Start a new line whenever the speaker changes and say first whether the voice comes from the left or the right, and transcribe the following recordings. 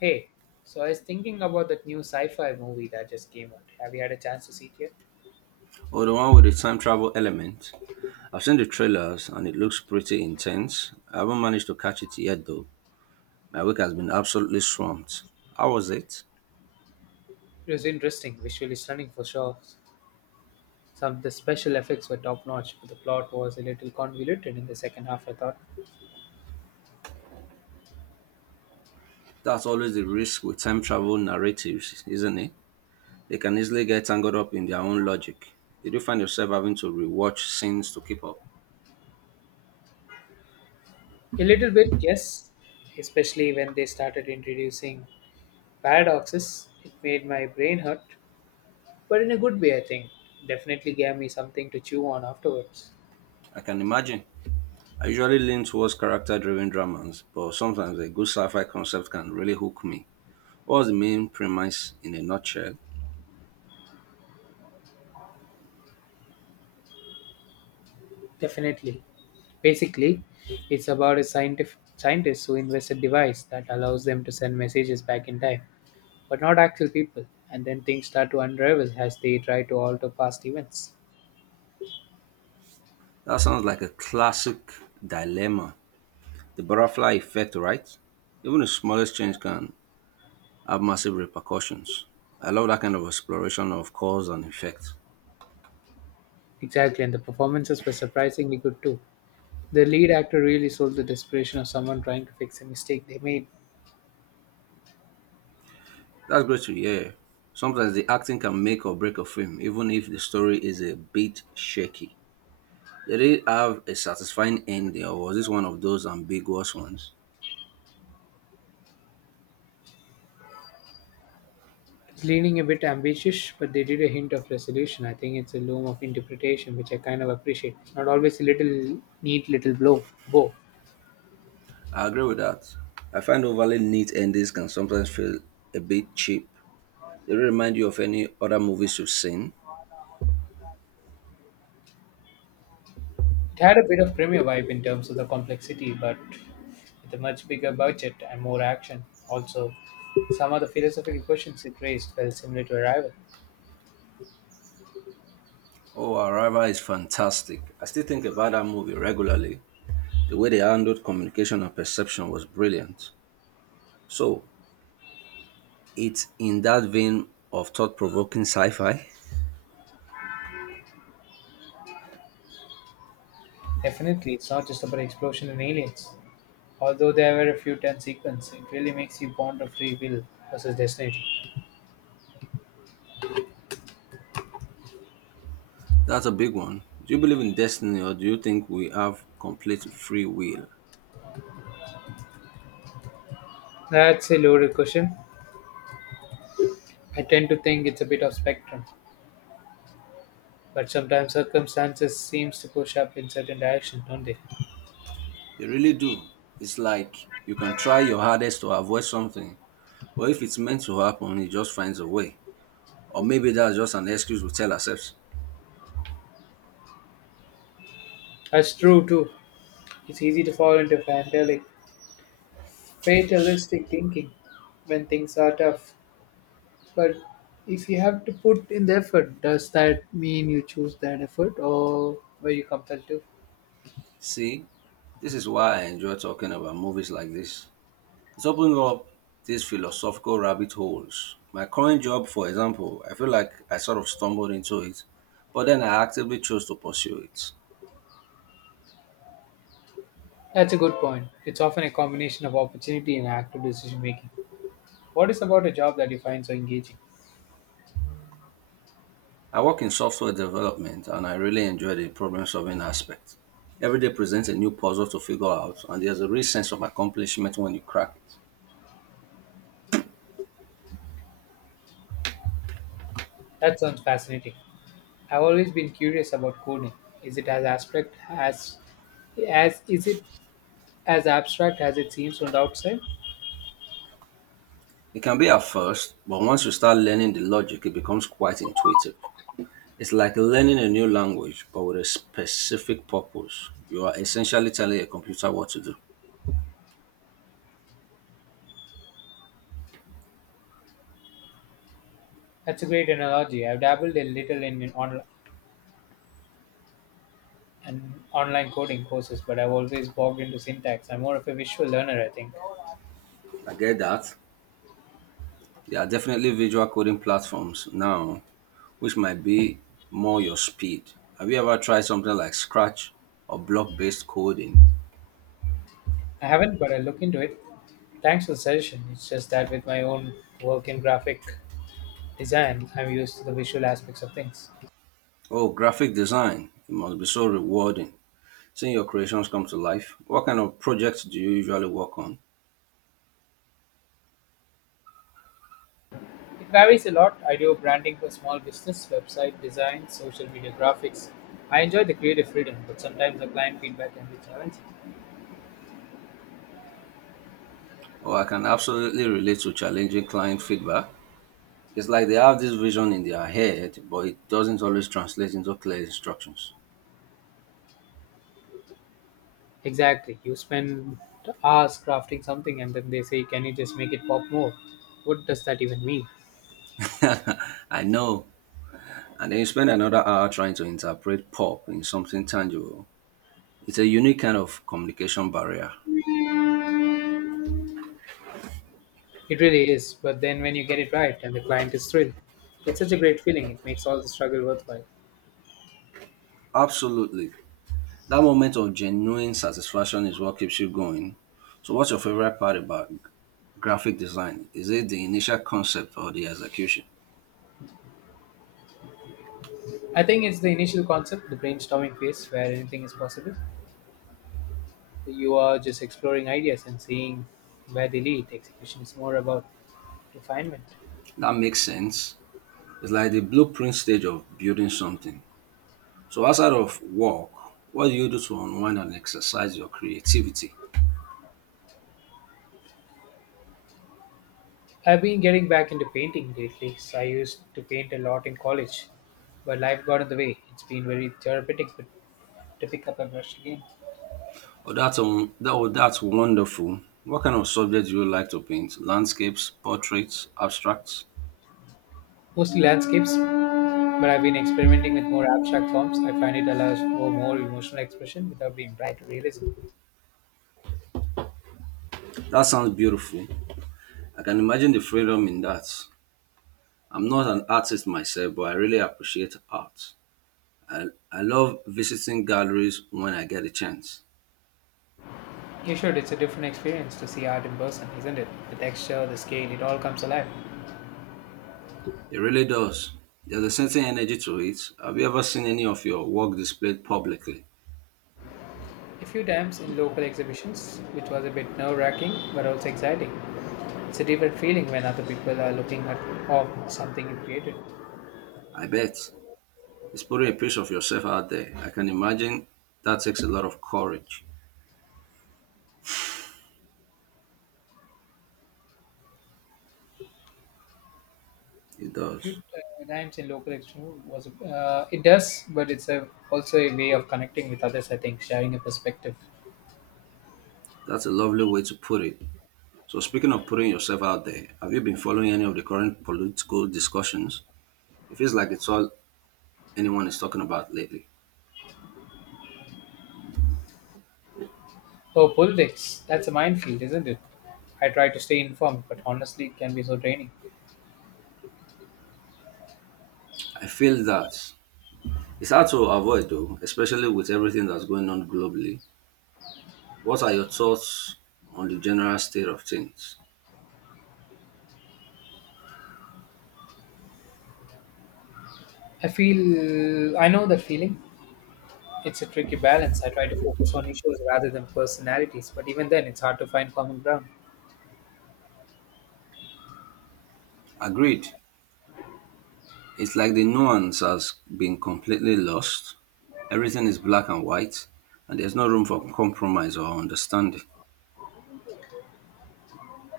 left: Hey, so I was thinking about that new sci fi movie that just came out. Have you had a chance to see it yet?
right: Or the one with the time travel element. I've seen the trailers and it looks pretty intense. I haven't managed to catch it yet though. My week has been absolutely swamped. How was it?
left: It was interesting, visually stunning for sure. Some of the special effects were top notch, but the plot was a little convoluted in the second half, I thought.
right: That's always the risk with time travel narratives, isn't it? They can easily get tangled up in their own logic. Did you find yourself having to rewatch scenes to keep up?
left: A little bit, yes, especially when they started introducing paradoxes. It made my brain hurt, but in a good way, I think. Definitely gave me something to chew on afterwards.
right: I can imagine. I usually lean towards character driven dramas, but sometimes a good sci fi concept can really hook me. What was the main premise in a nutshell?
left: Definitely. Basically, it's about a scientist who invents a device that allows them to send messages back in time, but not actual people. And then things start to unravel as they try to alter past events.
right: That sounds like a classic dilemma. The butterfly effect, right? Even the smallest change can have massive repercussions. I love that kind of exploration of cause and effect.
left: Exactly, and the performances were surprisingly good too. The lead actor really sold the desperation of someone trying to fix a mistake they made.
right: That's great to hear. Sometimes the acting can make or break a film, even if the story is a bit shaky. Did it have a satisfying ending, or was this one of those ambiguous ones?
left: It's leaning a bit ambitious, but they did a hint of resolution. I think it's a loom of interpretation, which I kind of appreciate. It's not always a little neat little blow bow.
right: I agree with that. I find overly neat endings can sometimes feel a bit cheap. Did it remind you of any other movies you've seen?
left: It had a bit of premiere vibe in terms of the complexity, but with a much bigger budget and more action. Also, some of the philosophical questions it raised felt similar to Arrival.
right: Oh, Arrival is fantastic. I still think about that movie regularly. The way they handled communication and perception was brilliant. So, it's in that vein of thought provoking sci fi?
left: Definitely, it's not just about explosion and aliens. Although there were a few tense sequences, it really makes you ponder free will versus destiny.
right: That's a big one. Do you believe in destiny or do you think we have complete free will?
left: That's a loaded question. I tend to think it's a bit of spectrum, but sometimes circumstances seems to push up in certain directions, don't they?
right: They really do. It's like you can try your hardest to avoid something, but if it's meant to happen, it just finds a way. Or maybe that's just an excuse we tell ourselves.
left: That's true too. It's easy to fall into fantastic fatalistic thinking when things are tough. But if you have to put in the effort, does that mean you choose that effort or were you compelled to?
right: See, this is why I enjoy talking about movies like this. It's opening up these philosophical rabbit holes. My current job, for example, I feel like I sort of stumbled into it, but then I actively chose to pursue it.
left: That's a good point. It's often a combination of opportunity and active decision making. What is about a job that you find so engaging?
right: I work in software development and I really enjoy the problem solving aspect. Every day presents a new puzzle to figure out, and there's a real sense of accomplishment when you crack it.
left: That sounds fascinating. I've always been curious about coding. Is it as is it as abstract as it seems from the outside?
right: It can be at first, but once you start learning the logic, it becomes quite intuitive. It's like learning a new language, but with a specific purpose. You are essentially telling a computer what to do.
left: That's a great analogy. I've dabbled a little in and online coding courses, but I've always bogged into syntax. I'm more of a visual learner, I think.
right: I get that. There are definitely visual coding platforms now, which might be more your speed. Have you ever tried something like Scratch or block based coding?
left: I haven't, but I look into it. Thanks for the suggestion. It's just that with my own work in graphic design, I'm used to the visual aspects of things.
right: Oh, graphic design. It must be so rewarding seeing your creations come to life. What kind of projects do you usually work on?
left: It varies a lot. I do branding for small business, website design, social media graphics. I enjoy the creative freedom, but sometimes the client feedback can be challenging.
right: Oh, I can absolutely relate to challenging client feedback. It's like they have this vision in their head, but it doesn't always translate into clear instructions.
left: Exactly. You spend hours crafting something and then they say, can you just make it pop more? What does that even mean?
right: I know. And then you spend another hour trying to interpret pop in something tangible. It's a unique kind of communication barrier.
left: It really is, but then when you get it right and the client is thrilled, it's such a great feeling. It makes all the struggle worthwhile.
right: Absolutely. That moment of genuine satisfaction is what keeps you going. So, what's your favorite part about graphic design? Is it the initial concept or the execution?
left: I think it's the initial concept, the brainstorming phase where anything is possible. You are just exploring ideas and seeing where they lead. Execution is more about refinement.
right: That makes sense. It's like the blueprint stage of building something. So, outside of work, what do you do to unwind and exercise your creativity?
left: I've been getting back into painting lately, so I used to paint a lot in college, but life got in the way. It's been very therapeutic but to pick up a brush again.
right: Oh, that's wonderful. What kind of subject do you like to paint? Landscapes, portraits, abstracts?
left: Mostly landscapes, but I've been experimenting with more abstract forms. I find it allows for more emotional expression without being tied to realism.
right: That sounds beautiful. I can imagine the freedom in that. I'm not an artist myself, but I really appreciate art. I, I love visiting galleries when I get a chance.
left: You should, it's a different experience to see art in person, isn't it? The texture, the scale, it all comes alive.
right: It really does. There's a certain energy to it. Have you ever seen any of your work displayed publicly?
left: A few times in local exhibitions, which was a bit nerve wracking but also exciting. It's a different feeling when other people are looking at of something you created.
right: I bet. It's putting a piece of yourself out there. I can imagine that takes a lot of courage. It does.
left: Few times in local exhibition was it does, but it's a, also a way of connecting with others. I think sharing a perspective.
right: That's a lovely way to put it. So, speaking of putting yourself out there, have you been following any of the current political discussions? It feels like it's all anyone is talking about lately.
left: Oh, politics. That's a minefield, isn't it? I try to stay informed, but honestly, it can be so draining.
right: I feel that it's hard to avoid, though, especially with everything that's going on globally. What are your thoughts on the general state of things?
left: I feel. I know that feeling. It's a tricky balance. I try to focus on issues rather than personalities, but even then, it's hard to find common ground.
right: Agreed. It's like the nuance has been completely lost. Everything is black and white, and there's no room for compromise or understanding.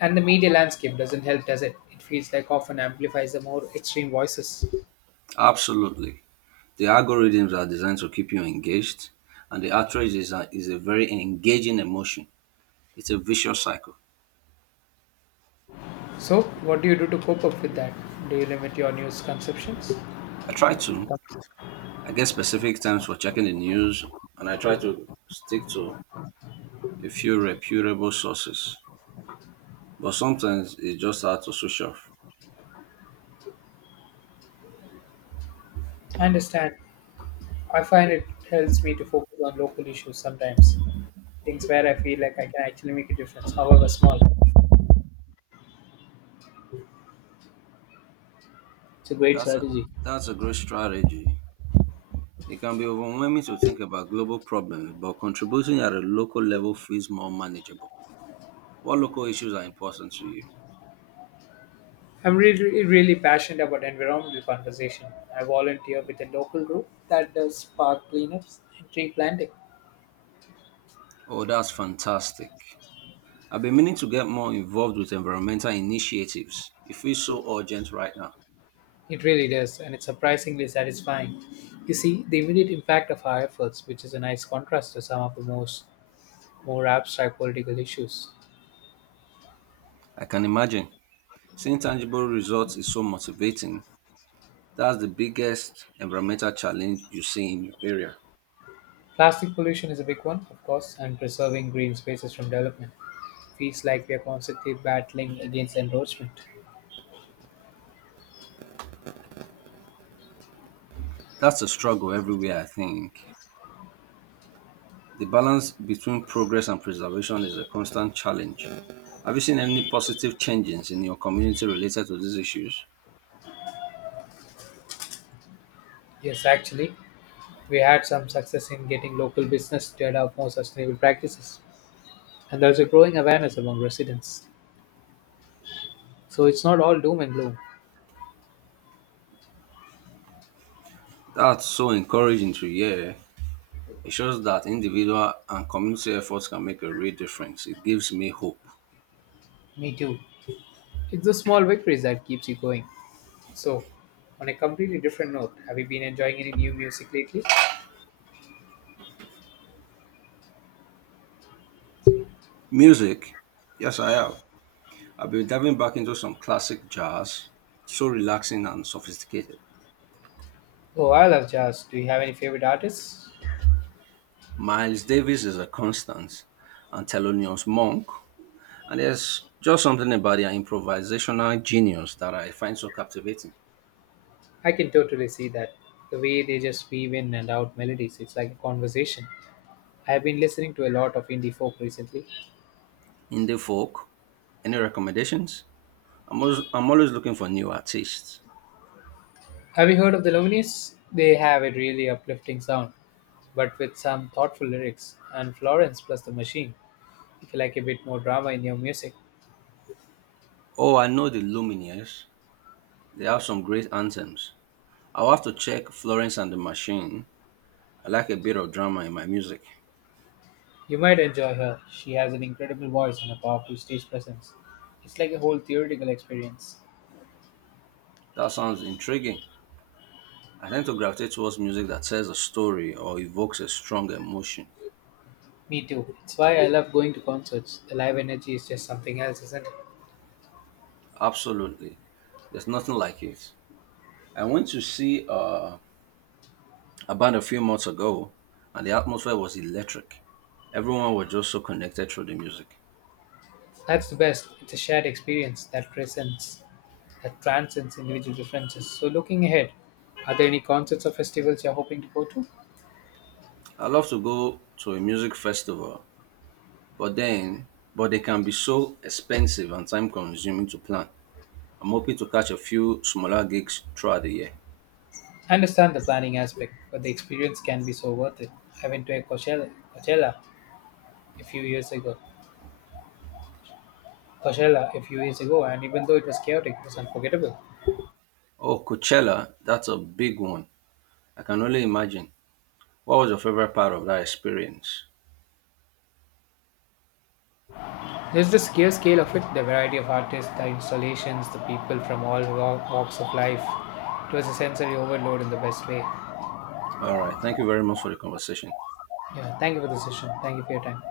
left: And the media landscape doesn't help, does it? It feels like often amplifies the more extreme voices.
right: Absolutely. The algorithms are designed to keep you engaged, and the outrage is a very engaging emotion. It's a vicious cycle.
left: So, what do you do to cope up with that? Do you limit your news consumptions?
right: I try to, I get specific times for checking the news, and I try to stick to a few reputable sources. But sometimes it's just hard to switch off.
left: I understand. I find it helps me to focus on local issues sometimes, things where I feel like I can actually make a difference, however small. It's a great
right: That's a,
left: strategy.
right: that's a great strategy. It can be overwhelming to think about global problems, but contributing at a local level feels more manageable. What local issues are important to you?
left: I'm really, really passionate about environmental conservation. I volunteer with a local group that does park cleanups and tree planting.
right: Oh, that's fantastic. I've been meaning to get more involved with environmental initiatives. It feels so urgent right now.
left: It really does, and it's surprisingly satisfying. You see the immediate impact of our efforts, which is a nice contrast to some of the most more abstract political issues.
right: I can imagine. Seeing tangible results is so motivating. That's the biggest environmental challenge you see in your area.
left: Plastic pollution is a big one, of course, and preserving green spaces from development. Feels like we are constantly battling against encroachment.
right: That's a struggle everywhere, I think. The balance between progress and preservation is a constant challenge. Have you seen any positive changes in your community related to these issues?
left: Yes, actually, we had some success in getting local business to adopt more sustainable practices, and there's a growing awareness among residents. So it's not all doom and gloom.
right: That's so encouraging to hear. It shows that individual and community efforts can make a real difference. It gives me hope.
left: Me too. It's the small victories that keeps you going. So, on a completely different note, have you been enjoying any new music lately?
right: Music? Yes, I have. I've been diving back into some classic jazz, so relaxing and sophisticated.
left: Oh, I love jazz. Do you have any favorite artists?
right: Miles Davis is a constant, and Thelonious Monk. And there's just something about their improvisational genius that I find so captivating.
left: I can totally see that. The way they just weave in and out melodies, it's like a conversation. I have been listening to a lot of indie folk recently.
right: Indie folk, any recommendations? I'm always looking for new artists.
left: Have you heard of the Lumineers? They have a really uplifting sound, but with some thoughtful lyrics. And Florence plus the Machine. If you like a bit more drama in your music,
right: Oh, I know the Lumineers. They have some great anthems. I'll have to check Florence and the Machine. I like a bit of drama in my music.
left: you might enjoy her. She has an incredible voice and a powerful stage presence. It's like a whole theoretical experience.
right: That sounds intriguing. I tend to gravitate towards music that tells a story or evokes a strong emotion.
left: Me too. It's why I love going to concerts. The live energy is just something else, isn't it?
right: Absolutely. There's nothing like it. I went to see a band a few months ago, and the atmosphere was electric. Everyone was just so connected through the music.
left: That's the best. It's a shared experience that transcends individual differences. So, looking ahead, are there any concerts or festivals you're hoping to go to?
right: I love to go to a music festival, but then, but they can be so expensive and time consuming to plan. I'm hoping to catch a few smaller gigs throughout the year.
left: I understand the planning aspect, but the experience can be so worth it. I went to Coachella a few years ago. Coachella a few years ago, and even though it was chaotic, it was unforgettable.
right: Oh, Coachella, that's a big one. I can only imagine. What was your favorite part of that experience?
left: There's the sheer scale of it, the variety of artists, the installations, the people from all walks of life. It was a sensory overload in the best way.
right: All right. Thank you very much for the conversation.
left: Yeah, thank you for the session. Thank you for your time.